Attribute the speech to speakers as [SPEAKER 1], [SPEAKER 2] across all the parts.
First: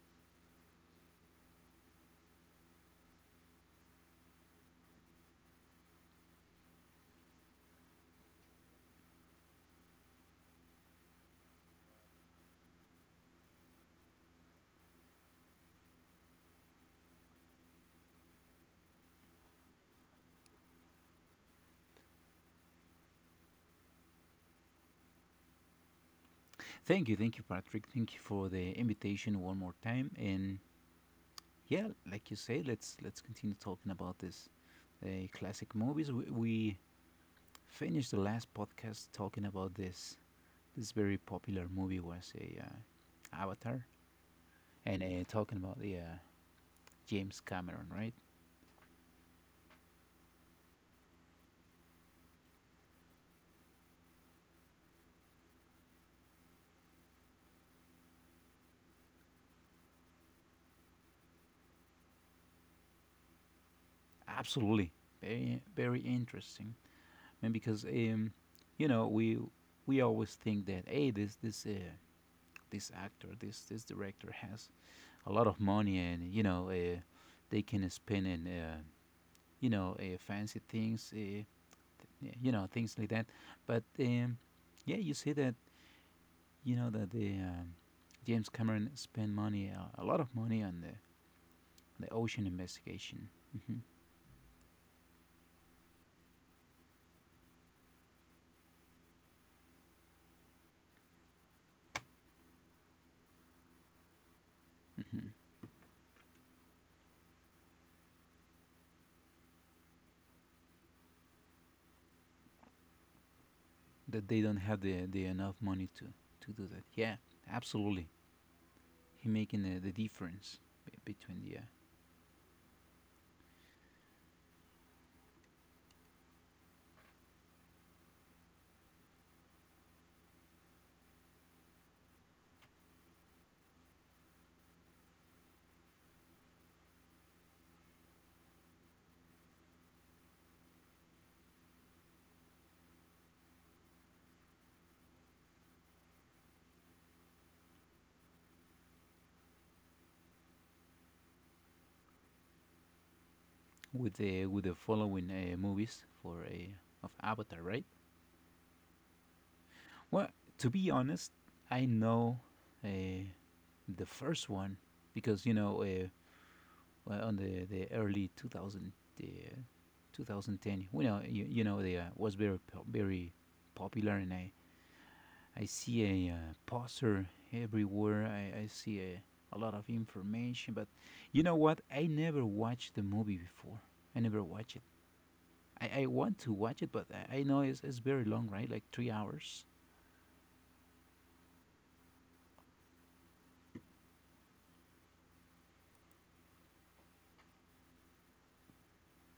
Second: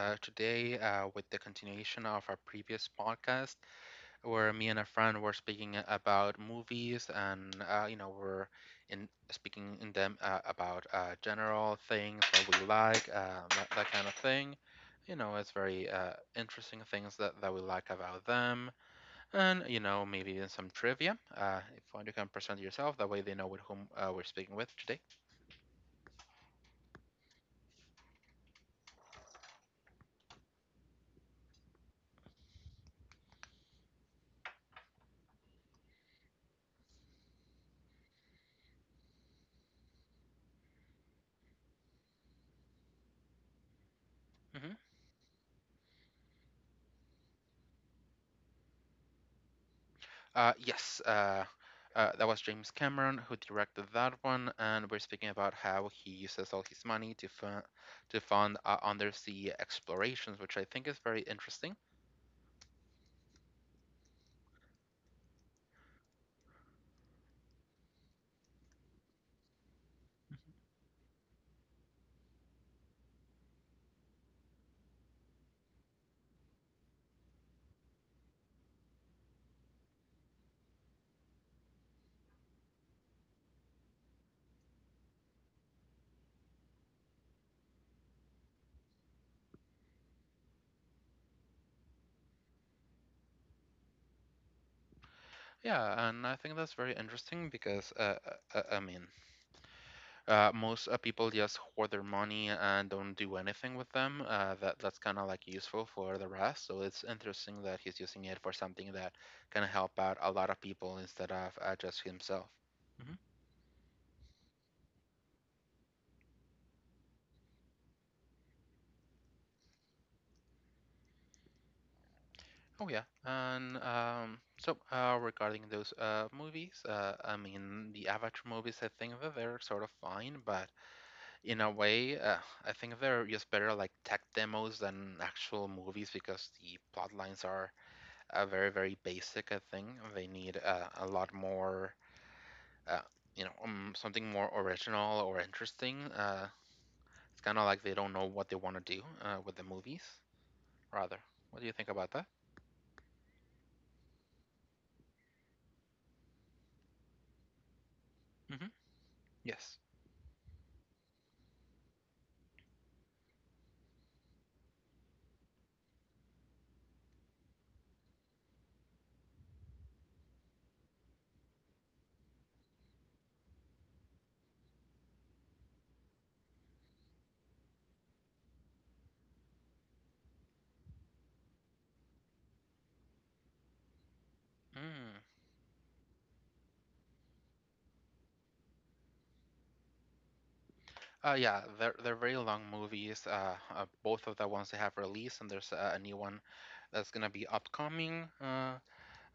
[SPEAKER 1] today with the continuation of our previous podcast, where me and a friend were speaking about movies, and we're in speaking in them about general things that we like, that kind of thing. You know, it's very interesting things that we like about them, and you know maybe even some trivia. If you can present yourself, that way they know with whom we're speaking with today.
[SPEAKER 2] Thank you, Patrick. Thank you for the invitation one more time. And yeah, like you say, let's continue talking about this classic movies. We finished the last podcast talking about this very popular movie was a Avatar,
[SPEAKER 1] Mm-hmm.
[SPEAKER 2] and talking about the James Cameron, right?
[SPEAKER 1] Yes, that was James Cameron who directed that one, and we're speaking about how he uses all his money to fund to fund undersea explorations, which I think is very interesting.
[SPEAKER 2] Absolutely, very very interesting. I mean, because you know we we always think that hey, this actor, this director has a lot of money, and they can spend in fancy things, things like that. But yeah, you see that that the James Cameron spent money, a lot of money on the ocean investigation. hmm
[SPEAKER 1] Yeah, and I think that's very interesting because uh, uh, I mean, most people just hoard their money and don't do anything with them. That's kind
[SPEAKER 2] hmm
[SPEAKER 1] of like useful for the rest. So it's interesting that he's using it for something that can help out a lot of people instead of just himself. Mhm.
[SPEAKER 2] that they don't have the enough money to, do that, yeah. Absolutely. He making the difference be- between the
[SPEAKER 1] Oh yeah, and regarding those movies, I mean the Avatar movies, I think that they're sort of fine, but in a way, I think they're just better like tech demos than actual movies because the plot lines are very very basic. I think they need a lot more, uh, something more original or interesting. It's kind of like they don't know what they want to do with the movies. Rather, what do you think about that?
[SPEAKER 2] with the with the following movies for a of Avatar, right?
[SPEAKER 1] Hmm. Yes.
[SPEAKER 2] Well, to be honest, I know uh, the first one because well, on the early 2000 uh, 2010 they was very very popular, and I see a poster everywhere. I see a lot of information, but you know what, I never watched the movie before. I never watched it.
[SPEAKER 1] Mm.
[SPEAKER 2] I want to watch it, but I know it's very long, right? Like 3 hours.
[SPEAKER 1] Yeah, they're very long movies. Both of the ones they have released, and there's a new one that's gonna be upcoming.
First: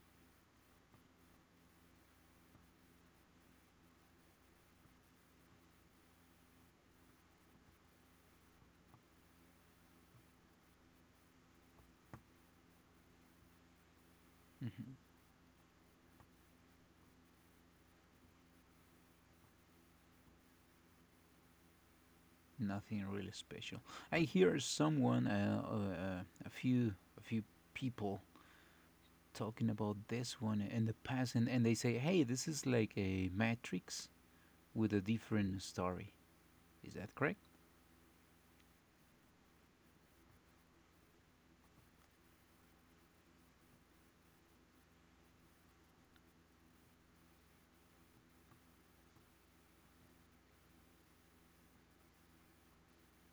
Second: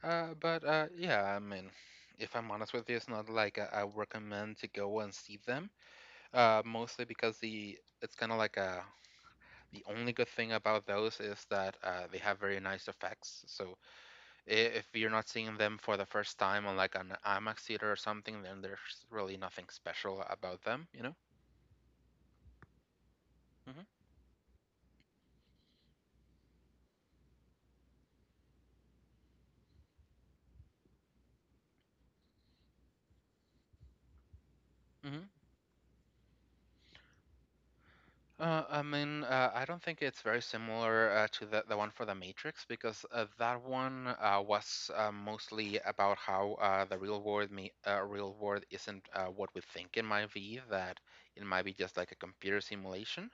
[SPEAKER 1] But yeah, I mean, if I'm honest with you, it's not like I recommend to go and see them. Mostly because the it's kind of like a the only good thing about those is that they have very nice effects. So i- if
[SPEAKER 2] hmm
[SPEAKER 1] you're not seeing them for the first time on like an IMAX theater or something, then there's really nothing special about them, you know?
[SPEAKER 2] Nothing really special.
[SPEAKER 1] Hmm.
[SPEAKER 2] I hear someone, a few people talking about this one in the past, and, they say, "Hey, this is like a Matrix with a
[SPEAKER 1] Hmm.
[SPEAKER 2] different story." Is that correct?
[SPEAKER 1] I mean, I don't think it's very similar to the one for The Matrix because that one was mostly about how the real world me real world isn't what we think in my view, that it might be just like a computer simulation.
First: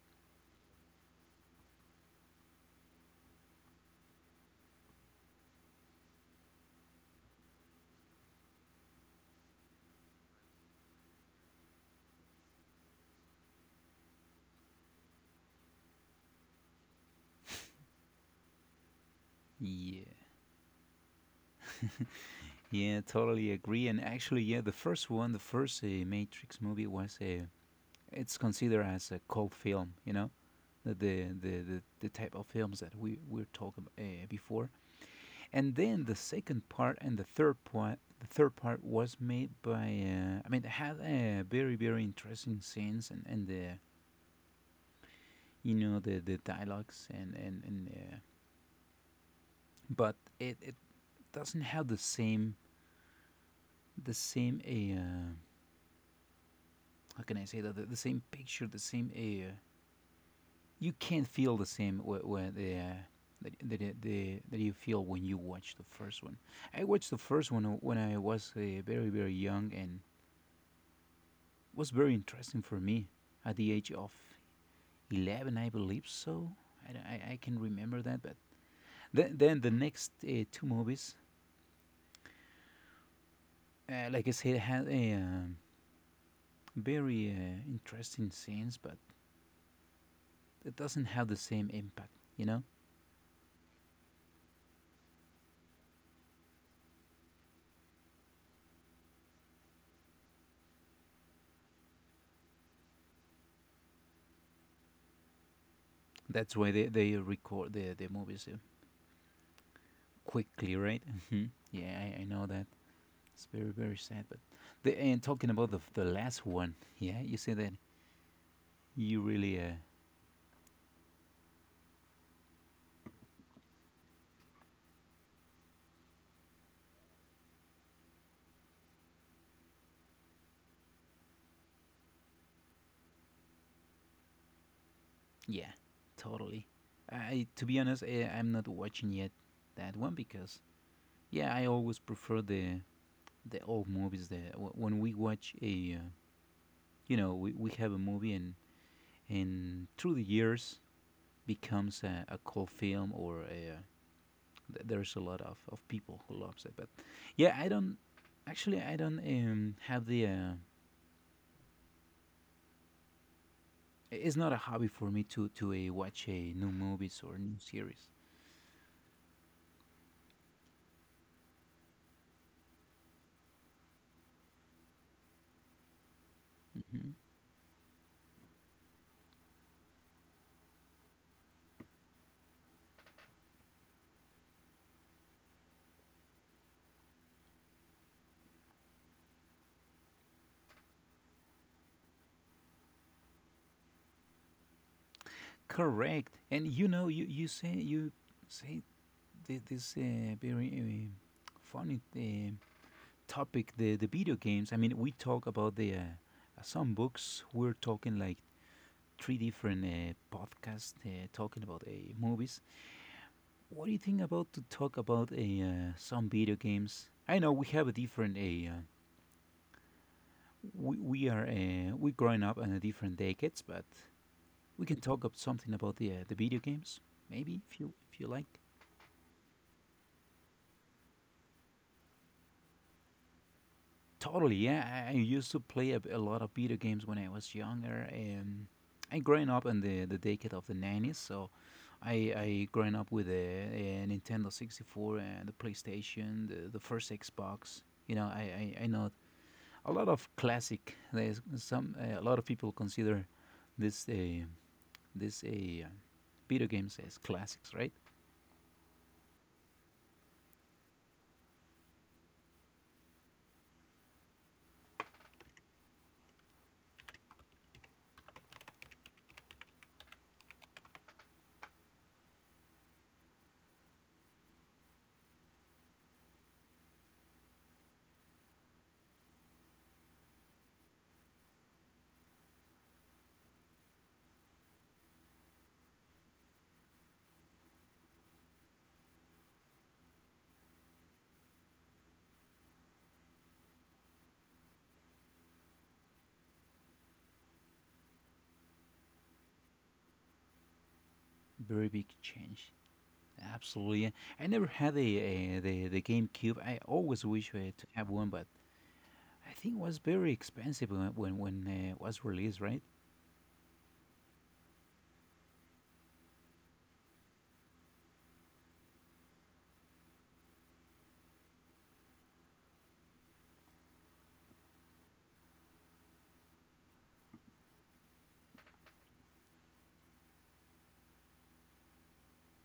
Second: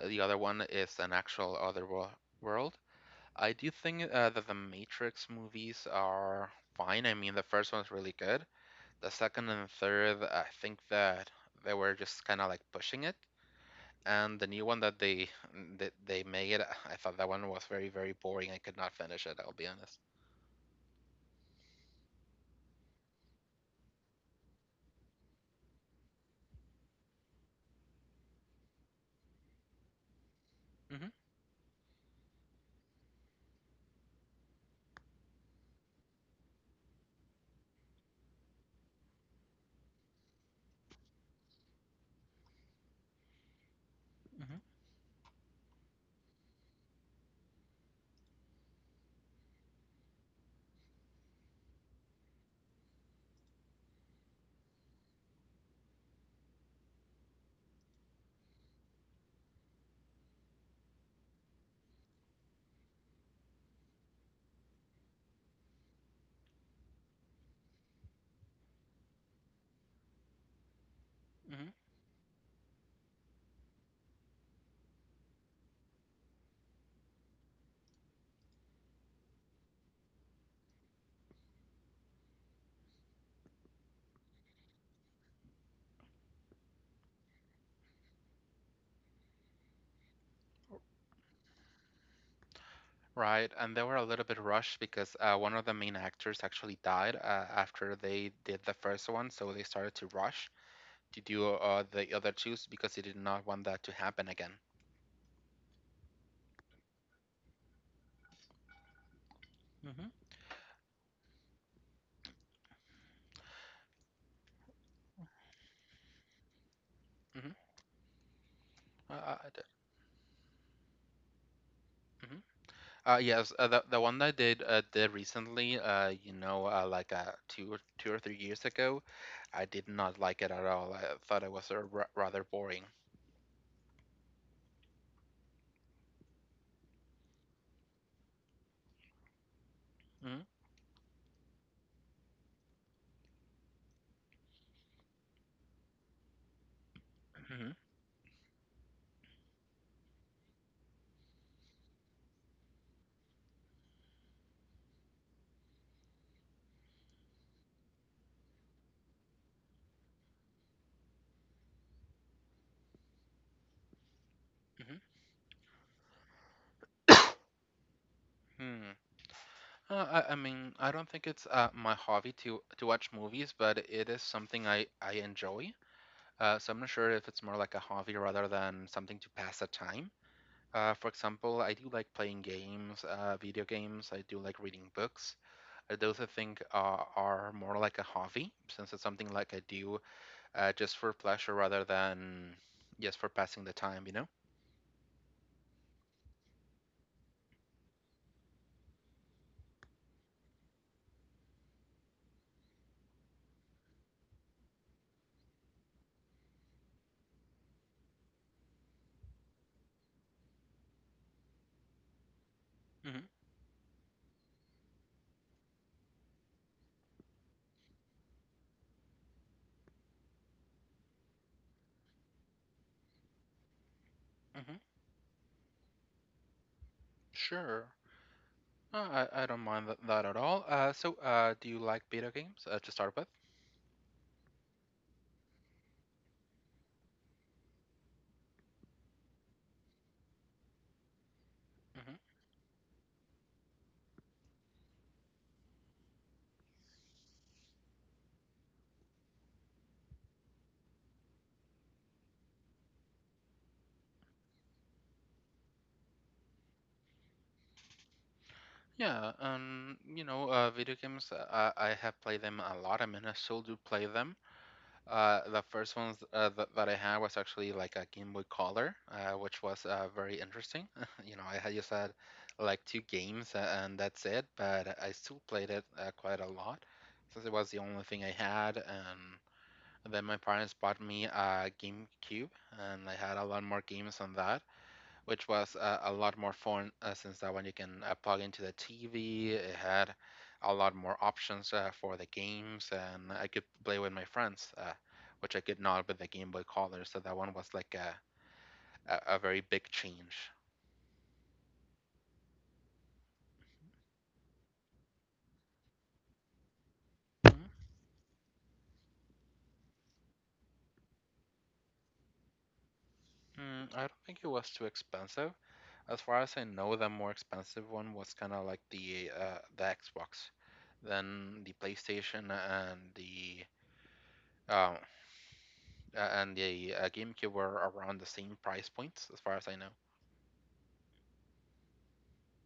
[SPEAKER 1] The other one is an actual world. I do think that the Matrix movies are fine. I mean, the first one's really good. The second and third, I think that they were just kind of like pushing it and the new one that they made, I thought that one was very very boring. I could not finish it. I'll be honest.
[SPEAKER 2] Yeah, yeah, totally agree. And actually, yeah, the first one, the first Matrix movie was a. It's considered as a cult film, the
[SPEAKER 1] Hmm.
[SPEAKER 2] the the, the, the type of films that we're talking before. And then the second part and the third part was made by. I mean, it had a very very interesting scenes, and the
[SPEAKER 1] Hmm.
[SPEAKER 2] the dialogues, and and. But it doesn't have the same, the same uh, how can I say that, the same picture, the same, you can't feel the same wh- wh- the, that, that, the, that you feel when you watch the first one. I watched the first one when I was very very young, and
[SPEAKER 1] Hmm.
[SPEAKER 2] was very interesting for me at the age of 11, I believe so. I, don't- I can remember that. But then the next two movies, like I said, had a very interesting scenes, but it doesn't have the same impact, you know?
[SPEAKER 1] Right, and they were a little bit rushed because one of the main actors actually died after they did the first one, so they started to rush to do the other two because they did not want that to happen again.
[SPEAKER 2] That's why they record the movies,
[SPEAKER 1] Mm hmm
[SPEAKER 2] quickly, right? Mhm. Yeah, I know that. It's very, very sad. But and talking about the last one, yeah, you
[SPEAKER 1] mm hmm
[SPEAKER 2] say that you
[SPEAKER 1] I
[SPEAKER 2] really
[SPEAKER 1] did. Mm-hmm. Yes, the the one that I did recently, like 2 or 2 or 3 years ago, I did not like it at all. I thought it was rather boring.
[SPEAKER 2] Yeah, totally. I, to be honest, I'm not watching yet that one because yeah, I always prefer the old movies. When we watch a, we
[SPEAKER 1] Mm-hmm.
[SPEAKER 2] have a movie, and through the years, becomes a cult film, or there's a lot of people who loves it. But yeah, I don't actually I don't have the, it's not a hobby for me to watch a new movies or new series.
[SPEAKER 1] Hmm. I mean, I don't think it's my hobby to watch movies, but it is something I enjoy. So I'm not sure
[SPEAKER 2] Mm-hmm.
[SPEAKER 1] if it's more like a hobby rather than something to pass the time. For example, I do like playing games, video games. I do like reading books. Those I think are more like a hobby, since it's something like I do just for pleasure rather than just for passing the time, you know?
[SPEAKER 2] Correct. And you say you say this very funny topic, the video games. I mean, we talk about the some books. We're talking like three different podcasts talking about movies.
[SPEAKER 1] Hmm.
[SPEAKER 2] What do you think about to talk about a some video games? I know we have a different a. We are we growing up in a different decades, but
[SPEAKER 1] Hmm.
[SPEAKER 2] we can talk up something about the video games, maybe if
[SPEAKER 1] Sure.
[SPEAKER 2] you if you like.
[SPEAKER 1] I don't mind that at all. So, do you like video games to start with?
[SPEAKER 2] Totally, yeah. I used to play a lot of video games when I was younger, and I growing up in the decade of the 90s. So,
[SPEAKER 1] Hmm.
[SPEAKER 2] I growing up with a Nintendo 64 and the PlayStation, the first Xbox. You know, I know a lot of classic. There's some a lot of people consider this uh, this video games as classics, right?
[SPEAKER 1] Yeah, video games, I have played them a lot. I mean, I still do play them. The first ones that I had was actually like a Game Boy Color, which was very interesting. You know, I had just had like two games and that's it, but I still played it quite a lot since it was the only thing I had. And then my parents bought me a GameCube, and I had a lot more games on that which was a lot more fun since that one you can plug into the TV. It had a lot more options for the games, and I could play with my friends, which I could not with the Game Boy Color. So that one was like a very big change.
[SPEAKER 2] Very big change. Absolutely. Yeah. I never had a the GameCube. I always wish to have one, but I think it was very expensive when it was released, right?
[SPEAKER 1] Mm, I don't think it was too expensive. As far as I know, the more expensive one was kind of like the Xbox, then the PlayStation um, and the a GameCube were around the same price points, as far as I know.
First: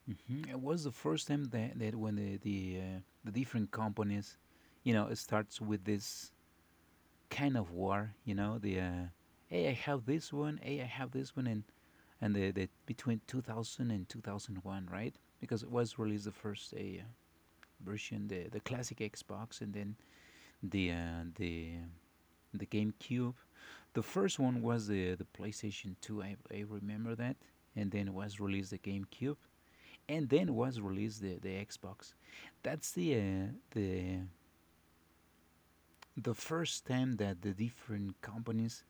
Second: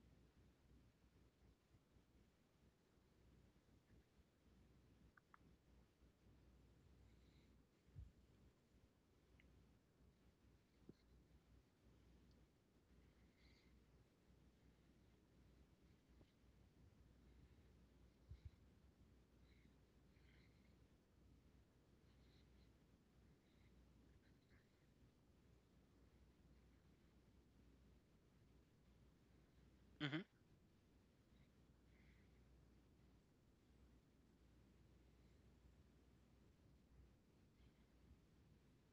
[SPEAKER 2] It was the first time that, when the different companies, it starts with this kind of war. You know, the Hey, I have this one, hey, I have this one, and the between 2000 and 2001, right? Because it was released the first version, the classic Xbox, and then the uh, the the GameCube. The first one was the PlayStation 2, I remember that. And then was released the GameCube.
[SPEAKER 1] Mm-hmm.
[SPEAKER 2] And then was released the Xbox. That's the, the first time that the different companies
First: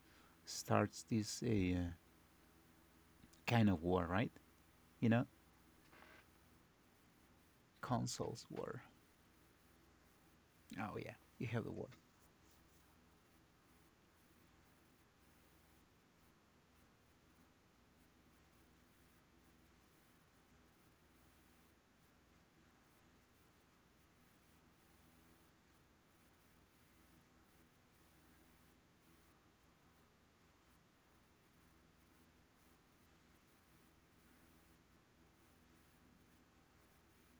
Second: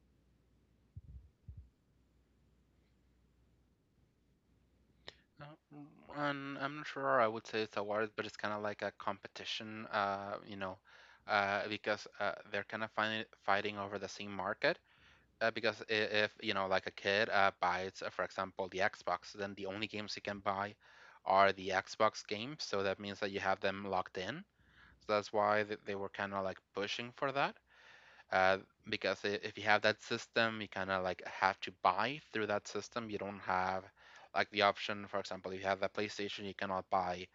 [SPEAKER 2] starts this kind of war, right? You know,
[SPEAKER 1] And I'm not sure. I would say it's a war, but it's
[SPEAKER 2] Consoles
[SPEAKER 1] kind of
[SPEAKER 2] war.
[SPEAKER 1] like a competition, you know,
[SPEAKER 2] Oh, yeah, you have the war.
[SPEAKER 1] because they're kind of fighting over the same market. Uh, because i- if you know, like a kid buys, for example, the Xbox, then the only games he can buy are the Xbox games. So that means that you have them locked in. So that's why they were kind of like pushing for that. uh, if you have that system, you kind of like have to buy through that system. You don't have like the option, for example, if you have the PlayStation, you cannot buy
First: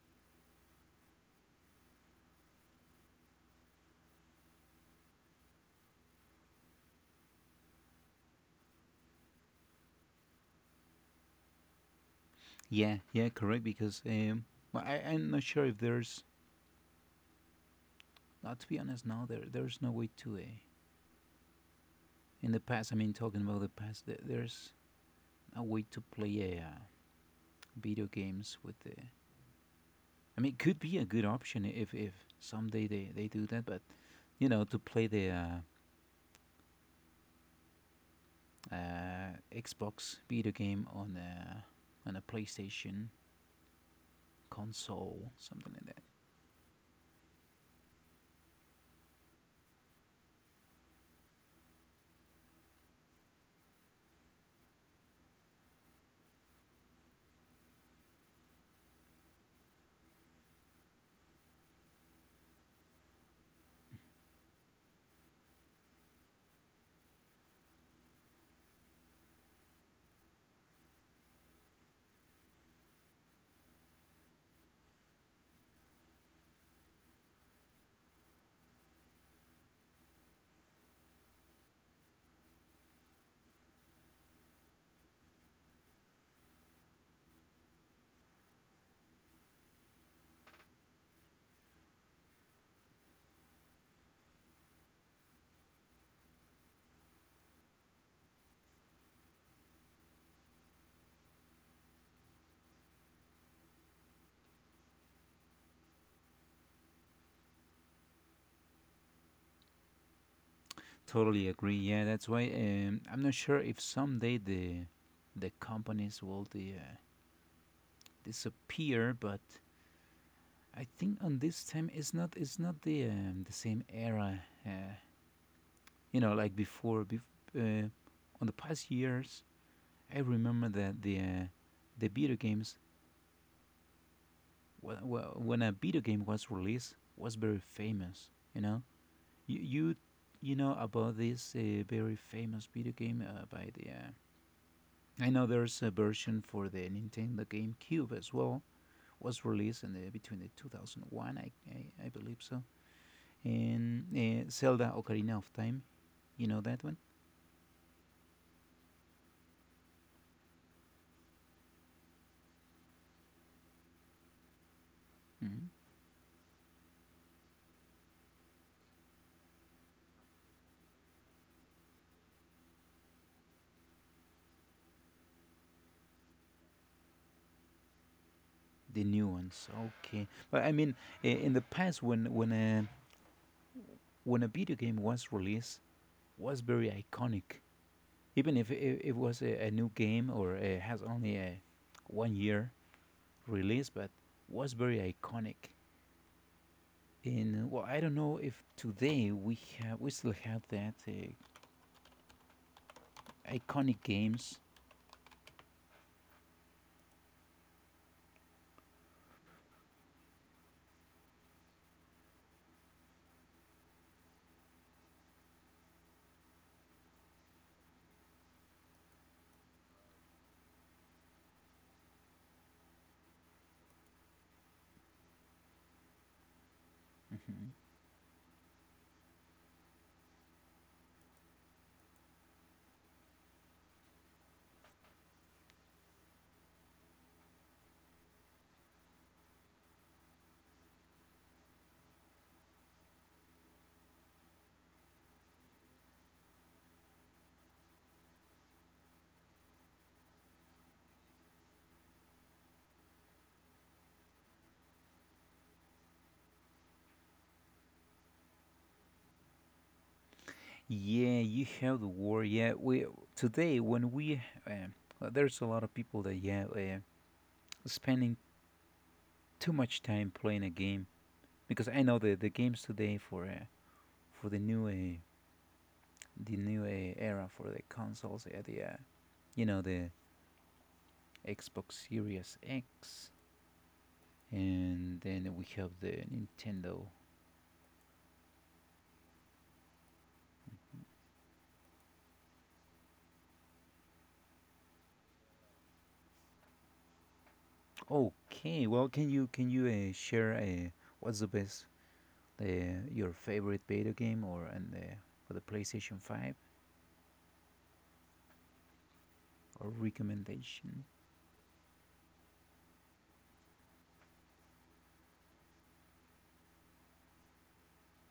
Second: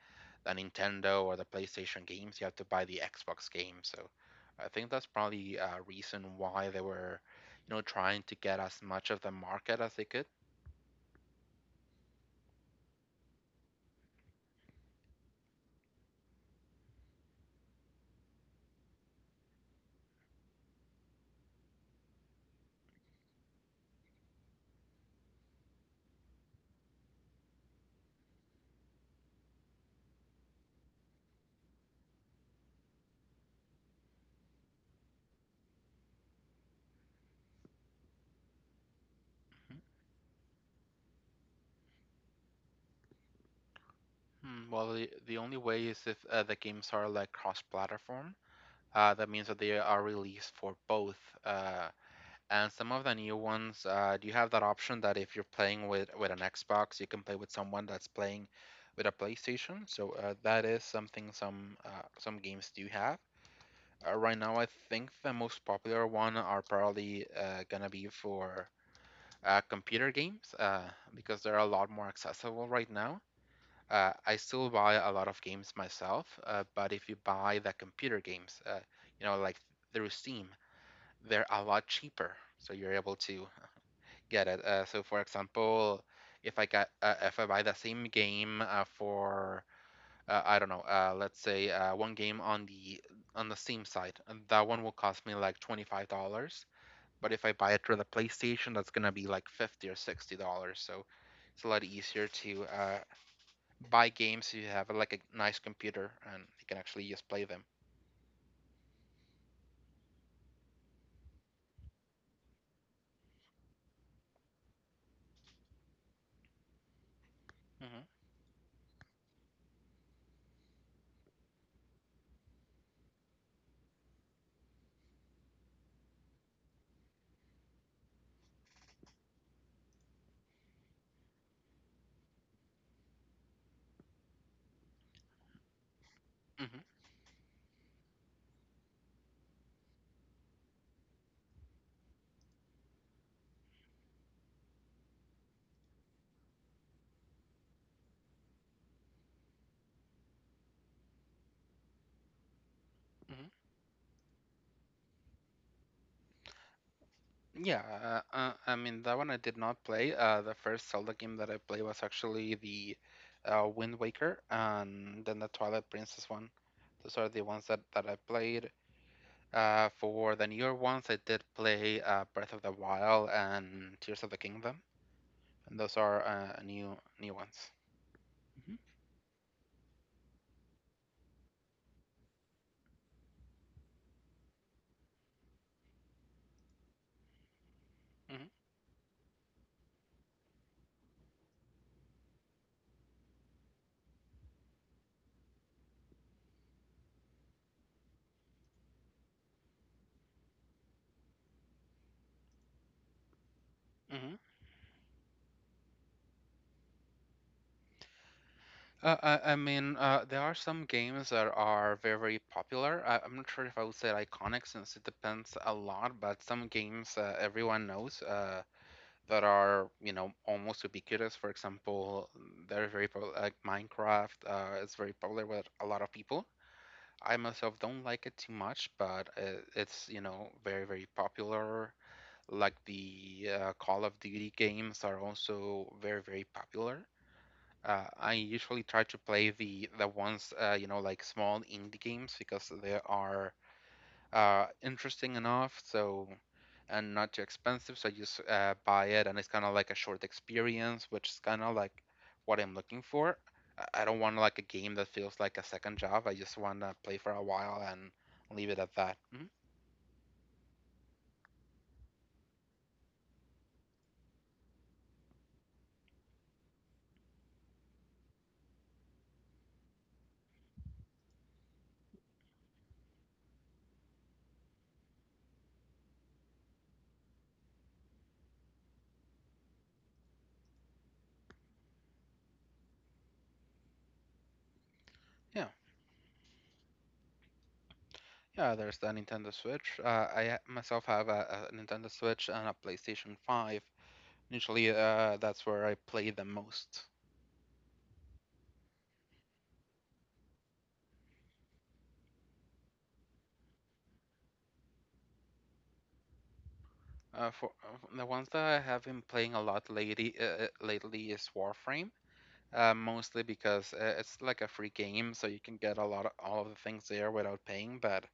[SPEAKER 1] the Nintendo or the PlayStation games. You have to buy the Xbox game. So I think that's probably a reason why they were, you know, trying to get as much of the market as they could.
[SPEAKER 2] Yeah, yeah, correct, because well, I'm not sure if there's, not to be honest, no, there's no way to, in the past, I mean, talking about the past, there's a way to play video games with the. I mean, it could be a good option if someday they do that. But to play the
[SPEAKER 1] Mhm.
[SPEAKER 2] Xbox video game on a PlayStation
[SPEAKER 1] Hmm. Well, the,
[SPEAKER 2] console,
[SPEAKER 1] the only
[SPEAKER 2] something
[SPEAKER 1] way
[SPEAKER 2] like
[SPEAKER 1] is
[SPEAKER 2] that.
[SPEAKER 1] if the games are like cross-platform. That means that they are released for both uh, and some of the new ones, do you have that option that if you're playing with an Xbox, you can play with someone that's playing with a PlayStation? So that is something some games do have. Right now, I think the most popular one are probably gonna be for computer games because they're a lot more accessible right now. I still buy a lot of games myself, but if you buy the computer games, you know, like through Steam, they're a lot cheaper. So you're able to get it. So, for example, if I buy the same game for I don't know, let's say one game on the Steam side, and that one will cost me like $25. But if I buy it through the PlayStation, that's gonna be like $50 or $60. So it's a lot easier to buy games if you have like a nice computer and you can actually just play them.
[SPEAKER 2] Totally agree. Yeah, that's why I'm not sure if someday the companies will the
[SPEAKER 1] Hmm.
[SPEAKER 2] disappear, but I think on this time it's not the same era, uh, like before, uh, on the past years, I remember that the video games when a video game was released was very famous. You you, you know about this very famous video game by the. I know there's a version for the Nintendo GameCube as well. Was released in the between the 2001, I believe so,
[SPEAKER 1] Hmm.
[SPEAKER 2] and Zelda Ocarina of Time. You know that one?
[SPEAKER 1] Yeah, I mean that one I did not play. The first Zelda game that I played was actually the Wind Waker and then the
[SPEAKER 2] hmm
[SPEAKER 1] Twilight Princess one. Those are the ones that, that I played. For the newer ones, I did play Breath of the Wild and Tears of the Kingdom, and those are new new ones. Hmm.
[SPEAKER 2] The new ones, okay. But I mean, in the past, when a video game was released, was very iconic. Even if it was a new game, or has only a 1 year release, but was very iconic. In Well, I don't know if today we still have that iconic
[SPEAKER 1] Hmm.
[SPEAKER 2] games.
[SPEAKER 1] Uh, I mean, there are some games that are very popular. I'm not sure if I would say iconic since it depends a lot, but some games everyone knows that are, you know, almost ubiquitous. For example, they're very popular, like Minecraft is very popular with a lot of people. I
[SPEAKER 2] hmm
[SPEAKER 1] myself don't like it too much, but it's, you know, very, very popular. Like the Call of Duty games are also very, very popular. I usually try to play the ones like small indie games because they are interesting enough, so and not too expensive. So I just buy it, and it's kind of like a short experience, which is kind of like what I'm looking for. I don't want like a game that feels like a second job. I just want to play for a while and leave it at that. Mhm.
[SPEAKER 2] yeah, you have the war. Yeah, we today when we well, there's a lot of people that yeah, spending too much time playing a game because I know the games today for the new era for the consoles, the the Xbox Series X, and then we
[SPEAKER 1] Yeah,
[SPEAKER 2] have the Nintendo.
[SPEAKER 1] yeah. There's the Nintendo Switch. Myself have a Nintendo Switch and a PlayStation 5. Usually, that's where I play the most.
[SPEAKER 2] Okay, well, can you share what's the best, uh, your favorite video game, or and for the PlayStation 5,
[SPEAKER 1] For the ones that I have been playing a lot
[SPEAKER 2] or
[SPEAKER 1] lately, uh, uh,
[SPEAKER 2] recommendation?
[SPEAKER 1] lately is Warframe. Mostly because it's like a free game, so you can get a lot of all of the things there without paying. But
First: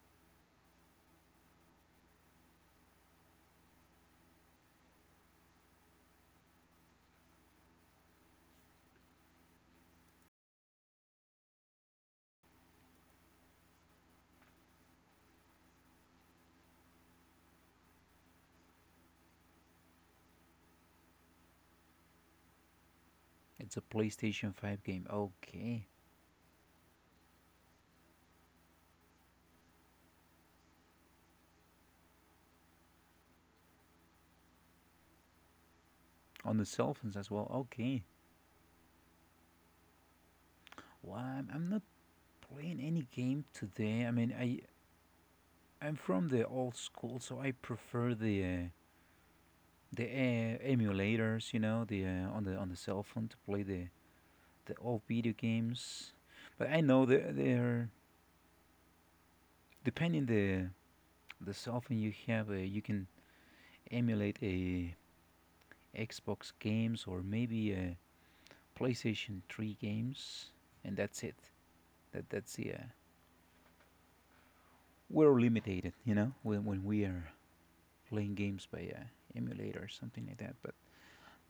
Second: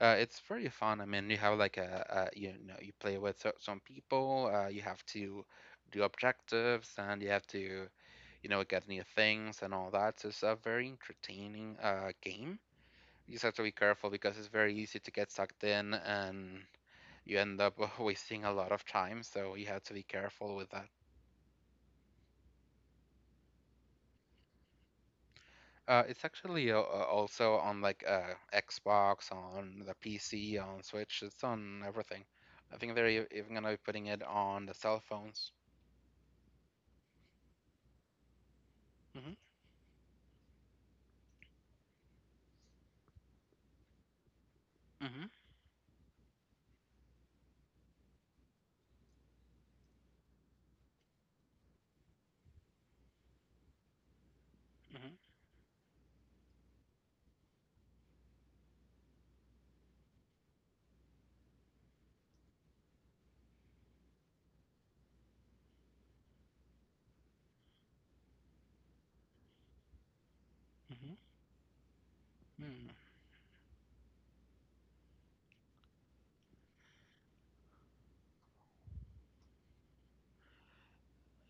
[SPEAKER 1] it's very fun. I mean, you have like a you know you play with some people. You have to do objectives, and you have to get new things and all that. So it's a very entertaining game. You just have to be careful because it's very easy to get sucked in and you end up wasting a lot of time. So you have to be careful with that.
[SPEAKER 2] It's a PlayStation 5 game. Okay,
[SPEAKER 1] It's actually also on like Xbox, on the PC, on Switch. It's on everything. I think they're even gonna be putting it on the cell phones.
[SPEAKER 2] on the cell phones as well. Okay.
[SPEAKER 1] Mhm.
[SPEAKER 2] Well, I'm not playing any game today? I mean, I
[SPEAKER 1] Mhm.
[SPEAKER 2] I'm from the old school, so I prefer the emulators, the on the cell phone to play the old
[SPEAKER 1] Mhm.
[SPEAKER 2] video games. But I know that they're depending the cell phone you have, you can emulate a Xbox games, or maybe a PlayStation 3 games, and
[SPEAKER 1] Mhm.
[SPEAKER 2] that's it. That's the,
[SPEAKER 1] Mm.
[SPEAKER 2] we're limited, when we are playing games by emulator or something like that. But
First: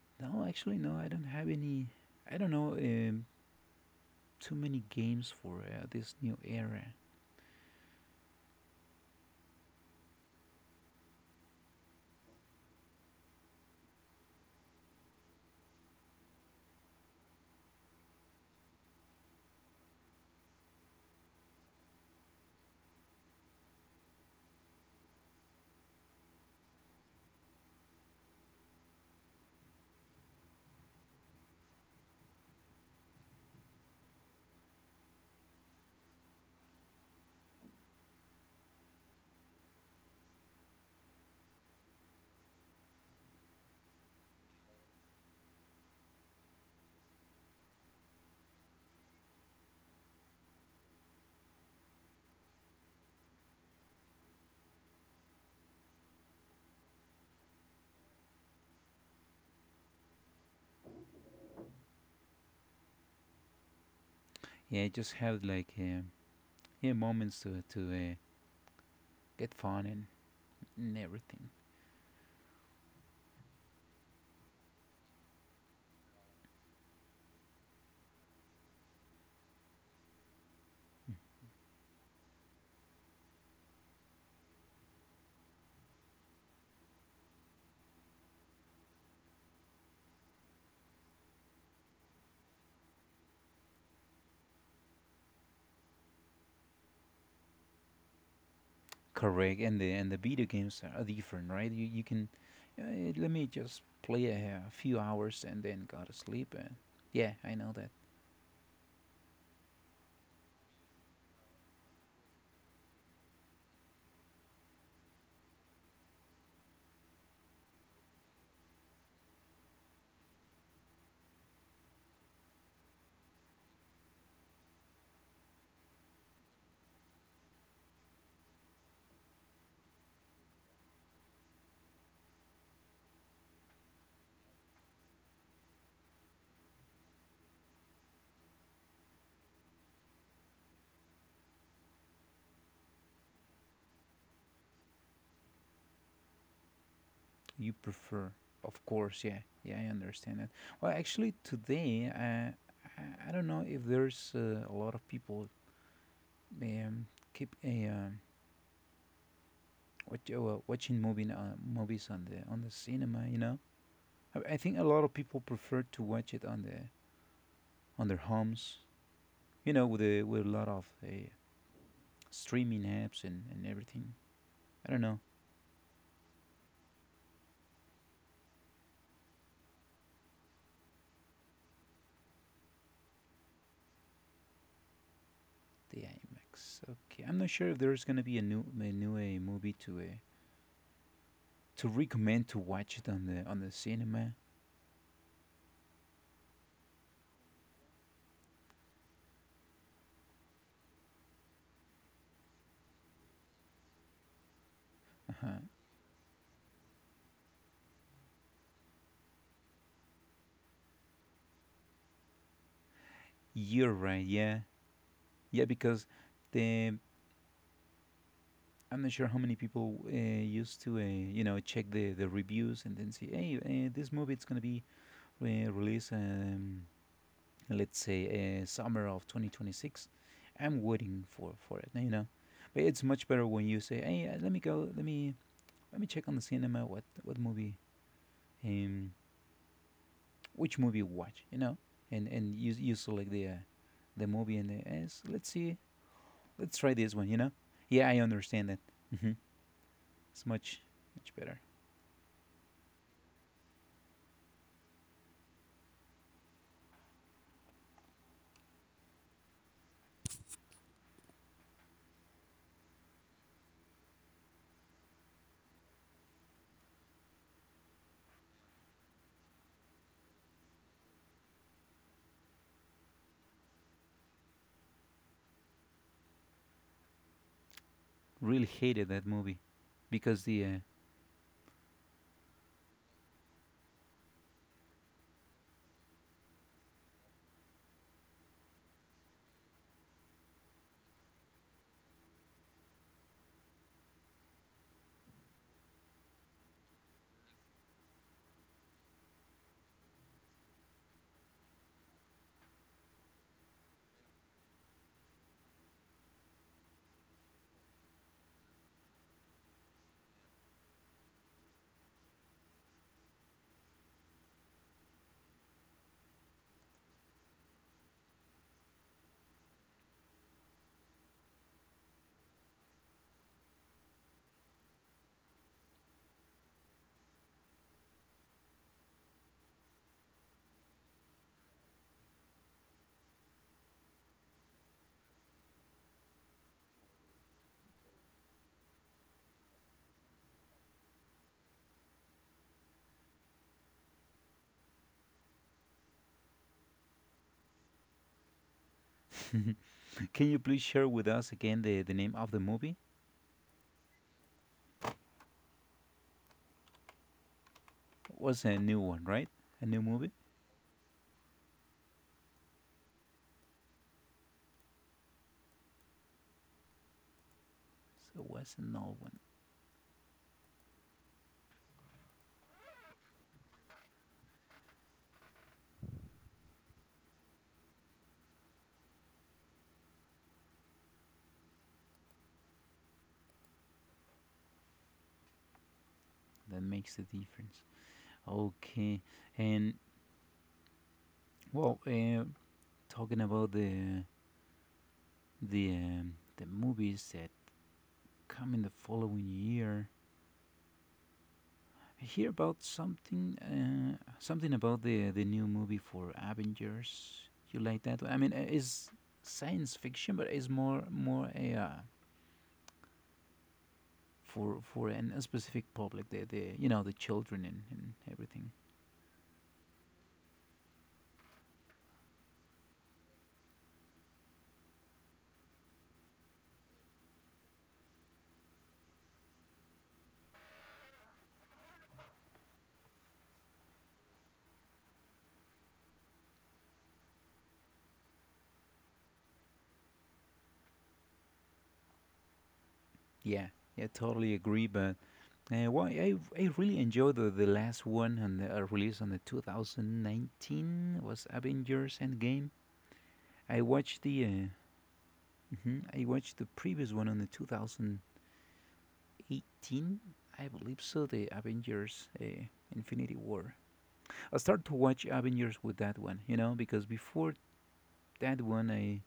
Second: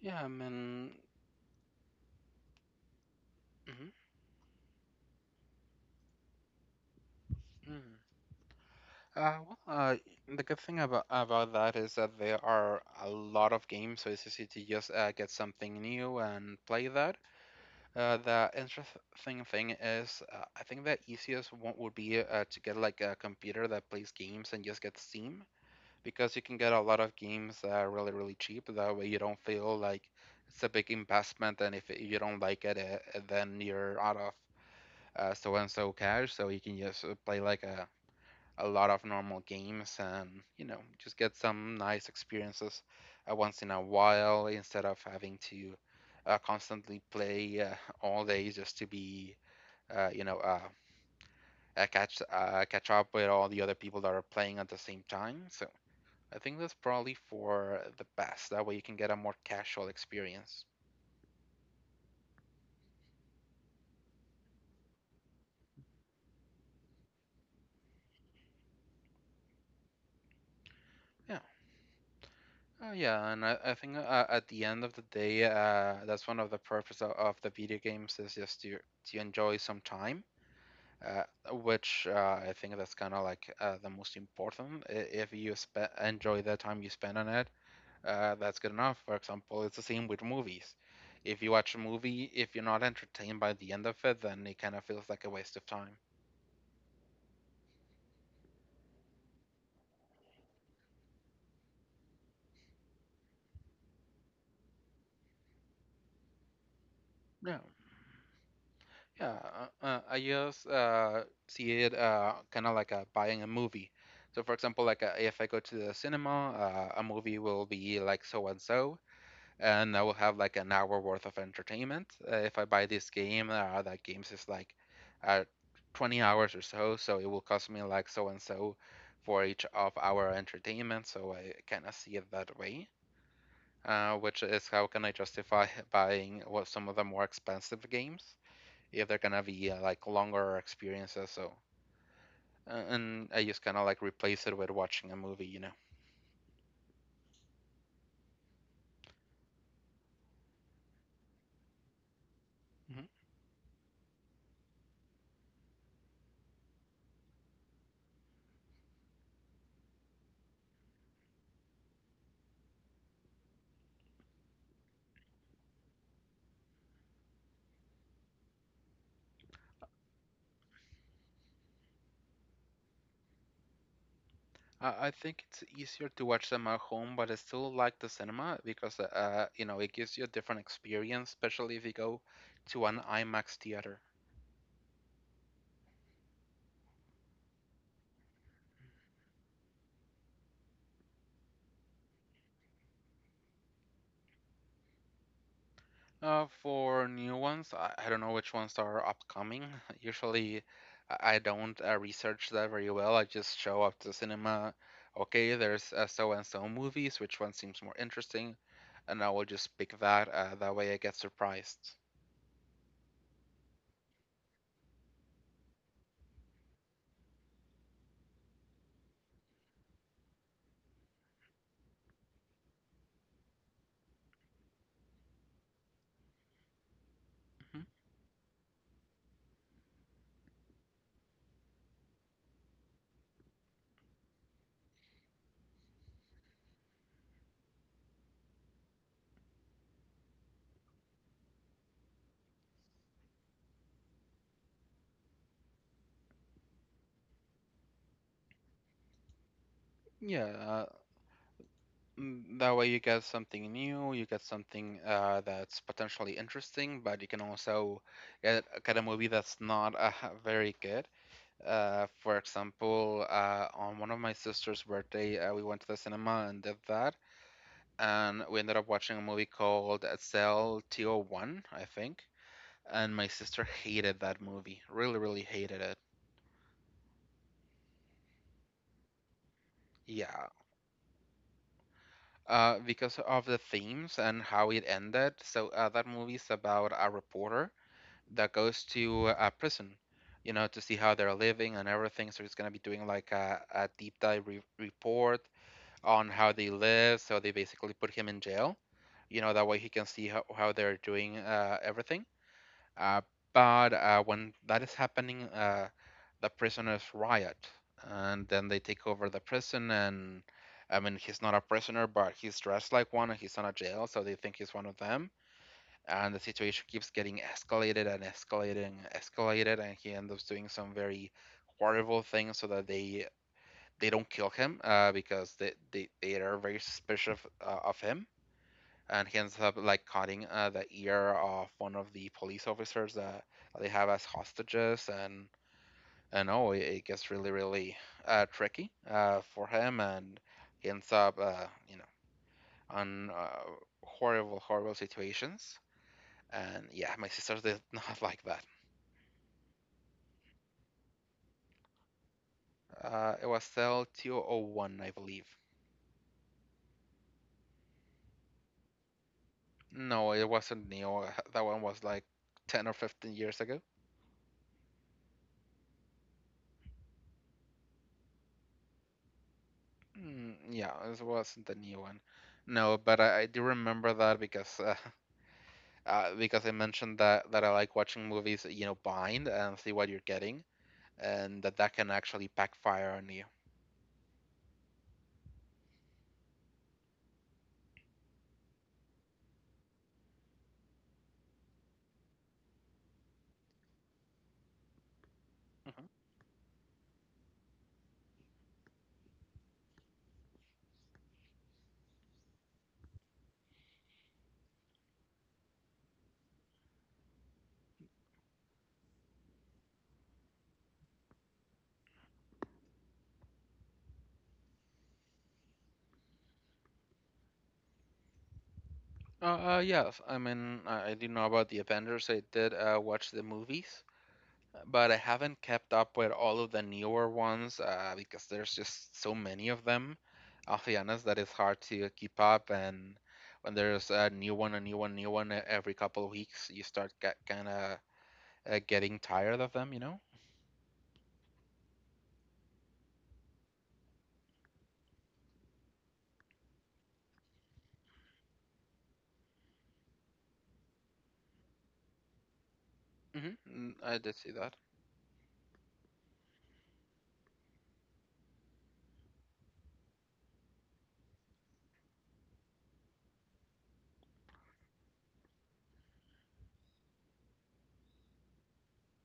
[SPEAKER 1] Yeah, I
[SPEAKER 2] no, actually,
[SPEAKER 1] mean.
[SPEAKER 2] no. I don't have any. I don't know
[SPEAKER 1] Mhm.
[SPEAKER 2] too many games for this new era.
[SPEAKER 1] Mm. Well, the good thing about that is that there are a lot of games, so it's easy to just get something new and play that. The interesting thing is, I think the easiest one would be to get like a computer that plays games and just get Steam, because you can get a lot of games really, really cheap. That way, you don't feel like it's a big investment, and if you don't like it, then you're out of so and so cash. So you can just play like a lot of normal games and just get some nice experiences once in a while, instead of having to constantly play all day just to be uh, you know uh, catch up with all the other people that are playing at the same time. So I think that's probably for the best. That way you can get a more casual experience.
[SPEAKER 2] Yeah, I just have like, yeah, moments to get fun, and,
[SPEAKER 1] Yeah.
[SPEAKER 2] everything.
[SPEAKER 1] Oh yeah, and I think at the end of the day, that's one of the purpose of the video games, is just to enjoy some time, uh, which I think that's kind of like the most important. If you enjoy the time you spend on it, that's good enough. For example, it's the same with movies. If you watch a movie, if you're not entertained by the end of it, then it kind of feels like a waste of time.
[SPEAKER 2] Correct. And the video games are different, right? You can, let me just play a few hours and then go to sleep. And yeah, I
[SPEAKER 1] Yeah,
[SPEAKER 2] know that
[SPEAKER 1] yeah. I just see it kind of like buying a movie. So, for example, like if I go to the cinema, a movie will be like so and so, and I will have like an hour worth of entertainment. If I buy this game, that game's is like uh, 20 hours or so, so it will cost me like so and so for each of our entertainment. So I kind of see it that way, which is how can I justify buying what some of the more expensive games if they're gonna be like longer experiences. So and I just kind of like replace it with watching a movie, you know.
[SPEAKER 2] you prefer. Of course, yeah, yeah, I understand that. Well, actually, today,
[SPEAKER 1] Mhm.
[SPEAKER 2] I don't know if there's, a lot of people um, keep a, watch, watching movie movies on the cinema. I think a lot of people prefer to watch it on their homes. With a lot of streaming apps, and, everything. I don't
[SPEAKER 1] I
[SPEAKER 2] know
[SPEAKER 1] think it's easier to watch them at home, but I still like the cinema because, you know, it gives you a different experience, especially if you go to an IMAX theater.
[SPEAKER 2] the IMAX. Okay, I'm not sure if there's gonna be a new movie to recommend to watch it on the cinema.
[SPEAKER 1] For new ones, I don't know which ones are upcoming. Usually, I don't research that very well. I just show up to cinema. Okay,
[SPEAKER 2] Uh-huh.
[SPEAKER 1] there's so and so movies. Which one seems more interesting? And I will just pick that. That way, I get surprised.
[SPEAKER 2] You're right. Yeah, yeah, because the I'm not sure how many people used to, you know, check the reviews and then say, hey, this movie it's going to be released,
[SPEAKER 1] Mhm.
[SPEAKER 2] let's say, summer of 2026. I'm waiting for it, you know. But it's much better when you say, hey, let me go, let me check on the cinema what movie, um, which movie watch, you know, and you select the movie and the, yes, let's see, let's try this one, you know. Yeah, I understand that. Hmm It's
[SPEAKER 1] Yeah.
[SPEAKER 2] much better.
[SPEAKER 1] Mm, that way you get something new, you get something that's potentially interesting, but you can also get a movie that's not very good. For example, on one of my sister's birthday, we went to the cinema and did that, and we ended up watching a movie called Cell 201, I think. And my sister hated that movie, really, really hated it.
[SPEAKER 2] Really hated that movie because
[SPEAKER 1] Yeah,
[SPEAKER 2] the.
[SPEAKER 1] because of the themes and how it ended. So that movie's about a reporter that goes to a prison, you know, to see how they're living and everything. So he's gonna be doing like a deep dive report on how they live. So they basically put him in jail, you know, that way he can see how they're doing everything. Uh, but when that is happening, the prisoners riot, and then they take over the prison. And I mean, he's not a prisoner, but he's dressed like one, and he's in a jail, so they think he's one of them, and the situation keeps getting escalated and escalated and escalated, and he ends up doing some very horrible things so that they don't kill him, because they are very suspicious of him. And he ends up like cutting the ear of one of the police officers that they have as hostages. And oh it, it gets really really tricky for him, and he ends up you know on horrible horrible situations. And yeah, my sisters did not like that.
[SPEAKER 2] Uh, can you please share with us again the name of the movie?
[SPEAKER 1] It was L201, I believe.
[SPEAKER 2] It was a new one, right? A new movie?
[SPEAKER 1] No, it wasn't Neo. That one was like 10 or 15 years ago.
[SPEAKER 2] So it was an old one.
[SPEAKER 1] Mm, yeah, it wasn't the new one. No, but I do remember that because because I mentioned that I like watching movies, you know, blind and see what you're getting, and that that can actually backfire on you.
[SPEAKER 2] That makes the difference. Okay. And, well, talking about
[SPEAKER 1] Mm-hmm.
[SPEAKER 2] the movies that come in the following year, I hear about something something about the new movie for Avengers. You like that one? I mean, it's science fiction, but it's more a for a specific public, the you know, the children, and everything.
[SPEAKER 1] Yes, I mean, I do know about the Avengers. I did watch the movies, but I haven't kept up with all of the newer ones because there's just so many of them. I'll be honest, that it's hard to keep up. And when there's a new one every couple of weeks, you start kind of getting tired of them, you know?
[SPEAKER 2] Yeah, yeah, totally agree. But well, I really enjoyed the last one and the release on the 2019 was Avengers Endgame. I
[SPEAKER 1] Mm-hmm. I
[SPEAKER 2] watched
[SPEAKER 1] did
[SPEAKER 2] the
[SPEAKER 1] see that.
[SPEAKER 2] mhm, I watched the previous one on the 2018, I believe so. The Avengers Infinity War. I started to watch Avengers with that one, you know, because before that one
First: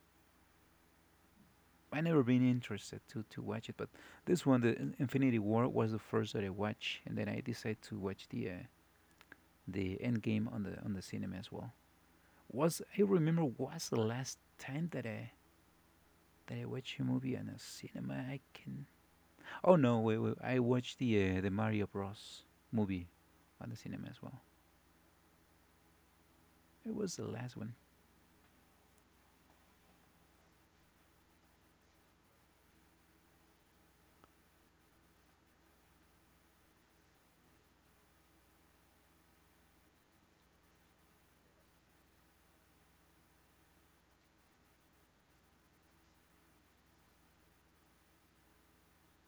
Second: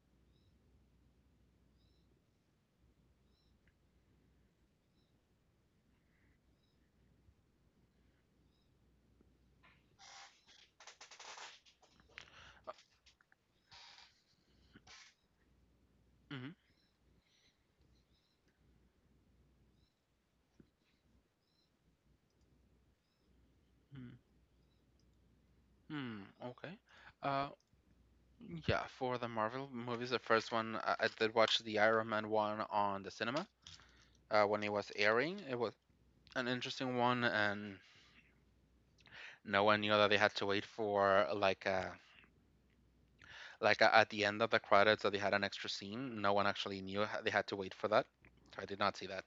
[SPEAKER 2] I never been interested to watch it, but this one, the Infinity War, was the first that I watched, and then I decided to watch the Endgame on the cinema as well. Was I remember was the last time
[SPEAKER 1] Mm-hmm.
[SPEAKER 2] that I watched a movie on a cinema? I can. Oh no, wait, wait, I watched the Mario Bros movie on the cinema as well.
[SPEAKER 1] Hmm. Okay.
[SPEAKER 2] It was the
[SPEAKER 1] Uh,
[SPEAKER 2] last one,
[SPEAKER 1] yeah. For the Marvel movies, the first one I did watch the Iron Man one on the cinema when it was airing. It was an interesting one, and no one knew that they had to wait for like a, at the end of the credits, that they had an extra scene. No one actually knew they had to wait for that. So I did not see that.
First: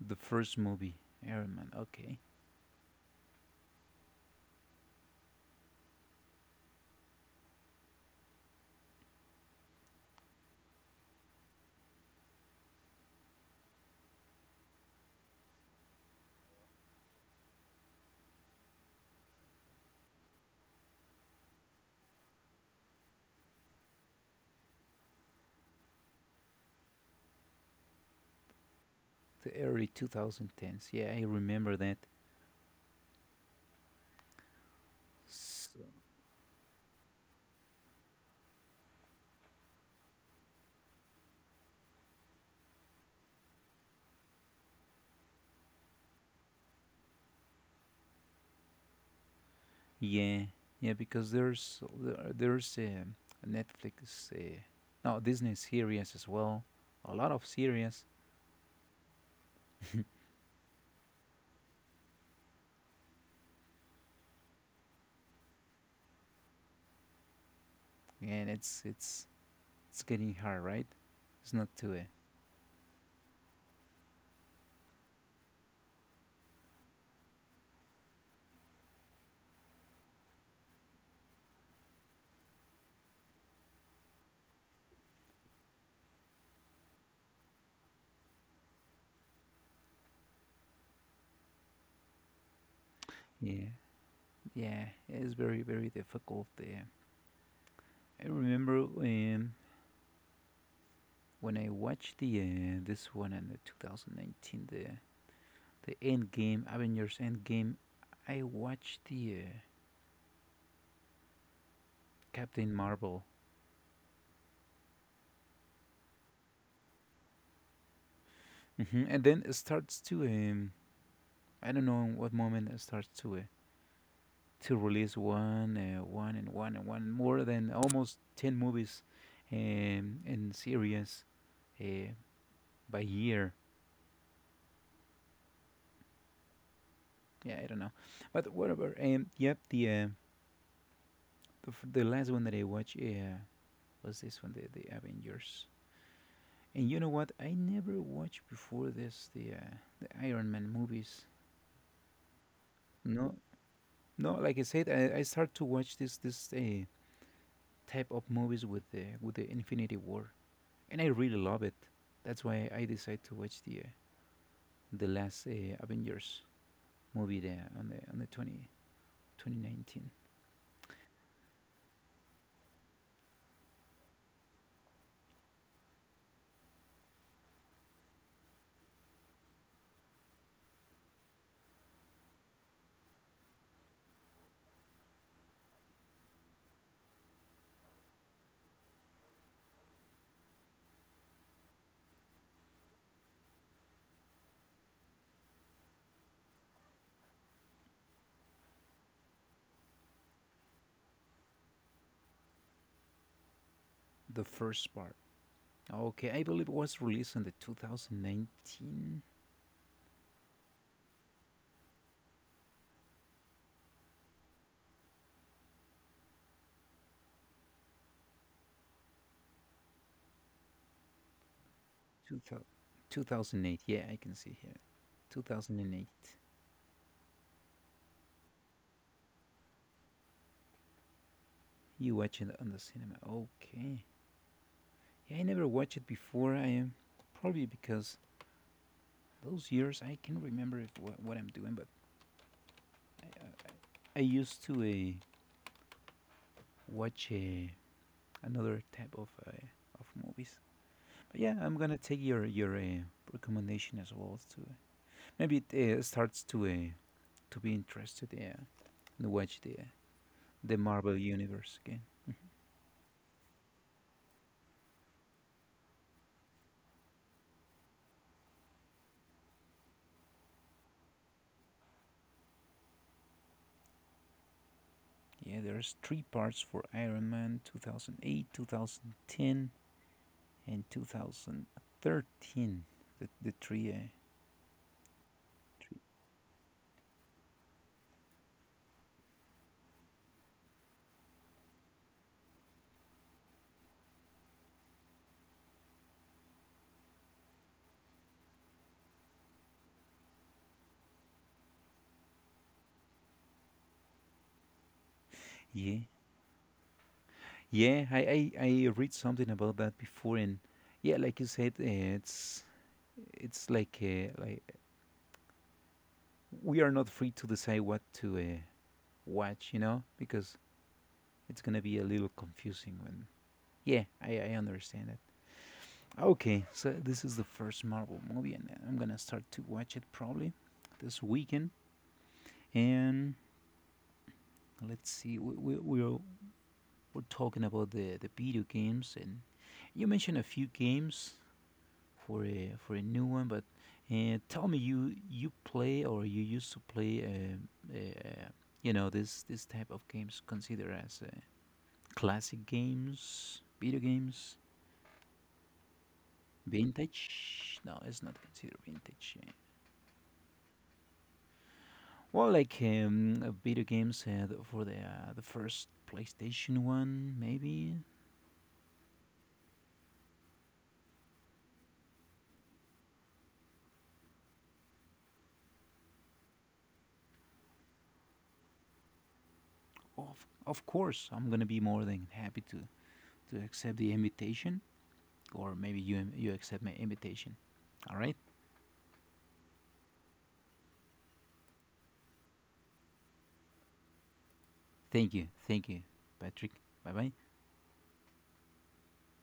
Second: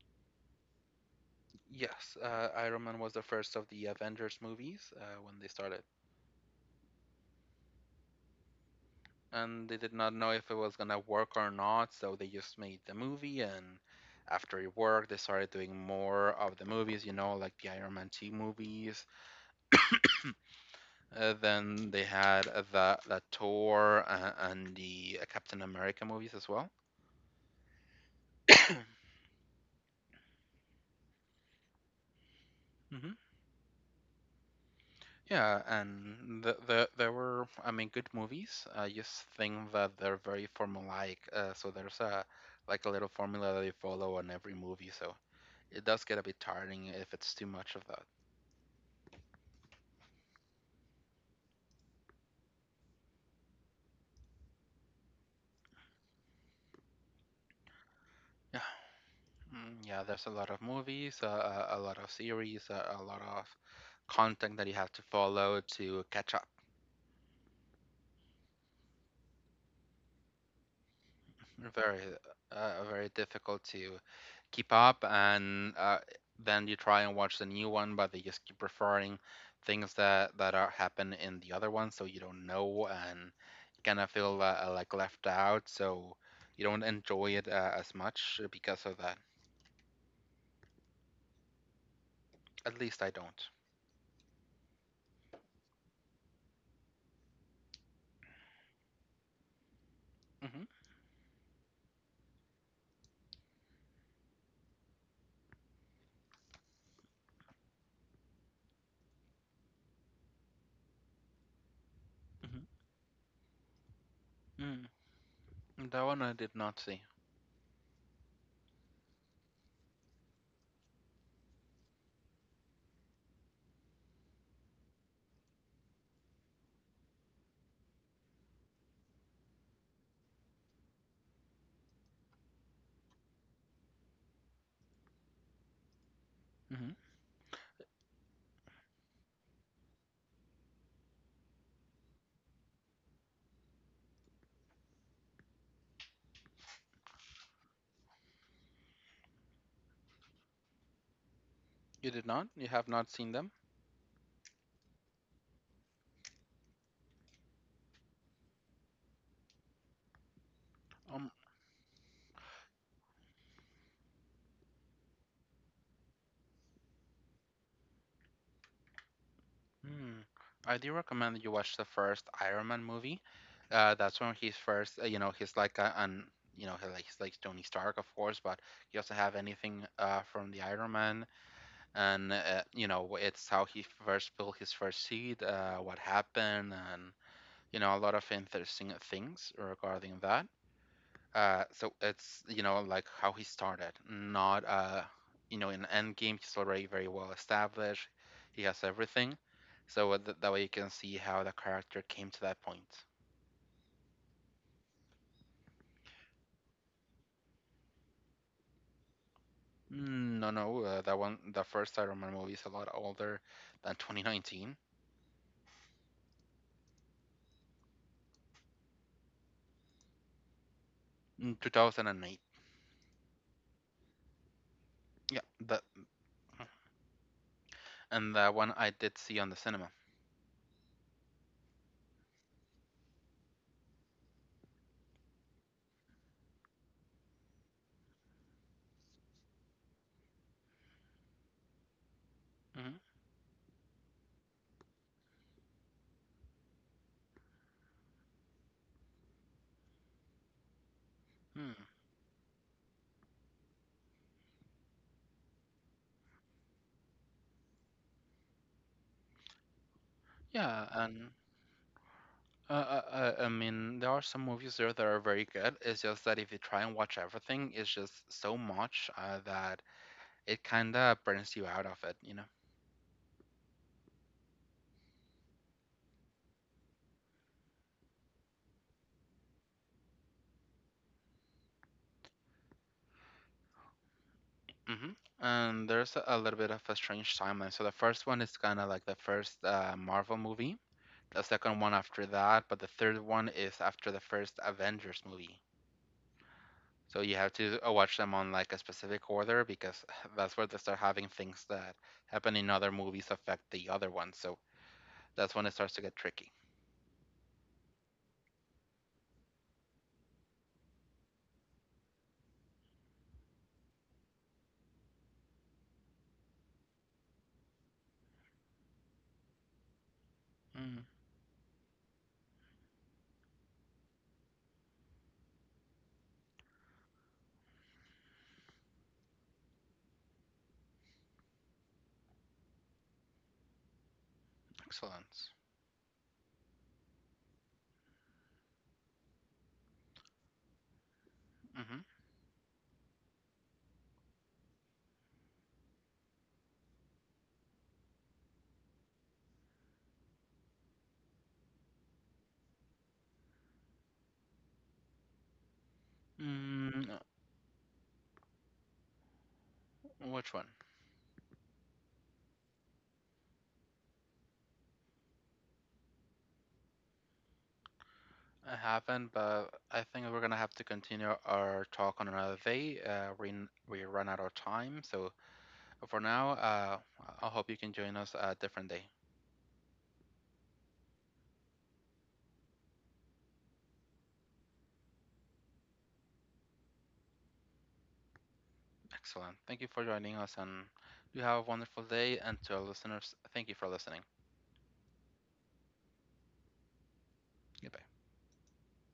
[SPEAKER 2] the first movie, Iron Man.
[SPEAKER 1] Yes,
[SPEAKER 2] Okay,
[SPEAKER 1] Iron Man was the first of the Avengers movies when they started, and they did not know if it was gonna work or not. So they just made the movie, and after it worked, they started doing more of the movies. You know, like the Iron Man two movies. Then they had the Thor and the Captain America movies as well.
[SPEAKER 2] the early 2010s. Yeah, I remember that.
[SPEAKER 1] Mm-hmm. Yeah, and the there were I mean good movies. I just think that they're very formulaic. So there's a like a little formula that they follow on every movie. So it does get a bit tiring if it's too much of that.
[SPEAKER 2] Yeah, yeah, because there's Netflix, no, Disney series as well, a lot of series,
[SPEAKER 1] Yeah, mm, yeah. There's a lot of movies, a lot of series, a lot of content that you have to follow to catch up.
[SPEAKER 2] and it's getting hard, right? It's not too,
[SPEAKER 1] Very, very difficult to keep up, and then you try and watch the new one, but they just keep referring things that are happen in the other one, so you don't know, and you kind of feel like left out, so you don't enjoy it as much because of that. At least I don't.
[SPEAKER 2] yeah, yeah, it's very difficult. I remember
[SPEAKER 1] Hmm.
[SPEAKER 2] when I watched the this one in the 2019, the End Game, Avengers End Game, I watched the
[SPEAKER 1] Hmm.
[SPEAKER 2] Captain Marvel,
[SPEAKER 1] Mm. That one I did not see.
[SPEAKER 2] hmm and then it starts to I don't know what moment I start to release one, and one, and one, more than almost ten movies, and series, uh, by year.
[SPEAKER 1] Hmm.
[SPEAKER 2] Yeah, I don't know, but whatever. Yep, the the last one that I watched was this one, the Avengers. And you know what? I never watched before this the Iron Man movies.
[SPEAKER 1] You did not? You have not seen
[SPEAKER 2] No,
[SPEAKER 1] them?
[SPEAKER 2] no. Like I said, I start to watch this type of movies with the Infinity War. And I
[SPEAKER 1] Um.
[SPEAKER 2] really love it. That's why I decided to watch the last Avengers movie there on the twenty twenty nineteen.
[SPEAKER 1] Hmm. I do recommend that you watch the first Iron Man movie. That's when he's first, you know, he's like a, an, you know, he's like Tony Stark, of course, but he also have anything from the Iron Man, and you know, it's how he first built his first seed, what happened, and you know, a lot of interesting things regarding that. So it's you know like how he started, not you know in Endgame he's already very well established. He has everything, so that way you can see how the character came to that point.
[SPEAKER 2] The first part. Okay, I believe it was released in the 2019.
[SPEAKER 1] Mm, no, no, that one, the first Iron Man movie is a lot older than 2019. Mm, 2008.
[SPEAKER 2] Yeah, I can see here
[SPEAKER 1] Yeah, that
[SPEAKER 2] 2008.
[SPEAKER 1] and that one I did see on the cinema.
[SPEAKER 2] You watch it on the cinema. Okay. Yeah, I never watched it before. I am probably because those years I can remember it, what I'm doing, but
[SPEAKER 1] Hmm.
[SPEAKER 2] I used to watch another type of movies. But yeah, I'm gonna take your recommendation as well to maybe it starts to be interested, and watch the
[SPEAKER 1] Yeah,
[SPEAKER 2] Marvel
[SPEAKER 1] and
[SPEAKER 2] universe again.
[SPEAKER 1] I mean, there are some movies there that are very good. It's just that if you try and watch everything, it's just so much that it kind of burns you out of it, you know?
[SPEAKER 2] Yeah, there's three parts for Iron Man 2008, 2010, and 2013. The three.
[SPEAKER 1] Hmm. And there's a little bit of a strange timeline. So the first one is kind of like the first Marvel movie, the second one after that, but the third one is after the first Avengers movie. So you have to watch them on like a specific order because that's where they start having things that happen in other movies affect the other ones. So that's when it starts
[SPEAKER 2] Yeah,
[SPEAKER 1] to get tricky.
[SPEAKER 2] yeah. I read something about that before, and yeah, like you said, it's like we are not free to decide what to watch, you know, because it's gonna be a little confusing when. Yeah, I understand that. Okay, so this is the first Marvel movie, and I'm gonna start to watch it probably this weekend. And let's see,
[SPEAKER 1] Excellent.
[SPEAKER 2] we're, we're talking about the video games, and you mentioned a few games
[SPEAKER 1] Mm-hmm.
[SPEAKER 2] for a new one, but tell me, you play or you used to play, you know, this type of games considered as classic games, video games?
[SPEAKER 1] Mm,
[SPEAKER 2] Vintage? No, it's not considered vintage. Yeah.
[SPEAKER 1] which one?
[SPEAKER 2] Well, like video games the- for the the first PlayStation One, maybe.
[SPEAKER 1] I haven't, but I think we're gonna have to continue our talk on another day. We run out of time, so for now, I hope you can join us a different day.
[SPEAKER 2] Of course, I'm gonna be more than happy to accept the invitation, or maybe you accept my invitation. All right.
[SPEAKER 1] Excellent. Thank you for joining us, and you have a wonderful day. And to our listeners, thank you for listening.
[SPEAKER 2] Thank you, Patrick. Bye bye.
[SPEAKER 1] Goodbye.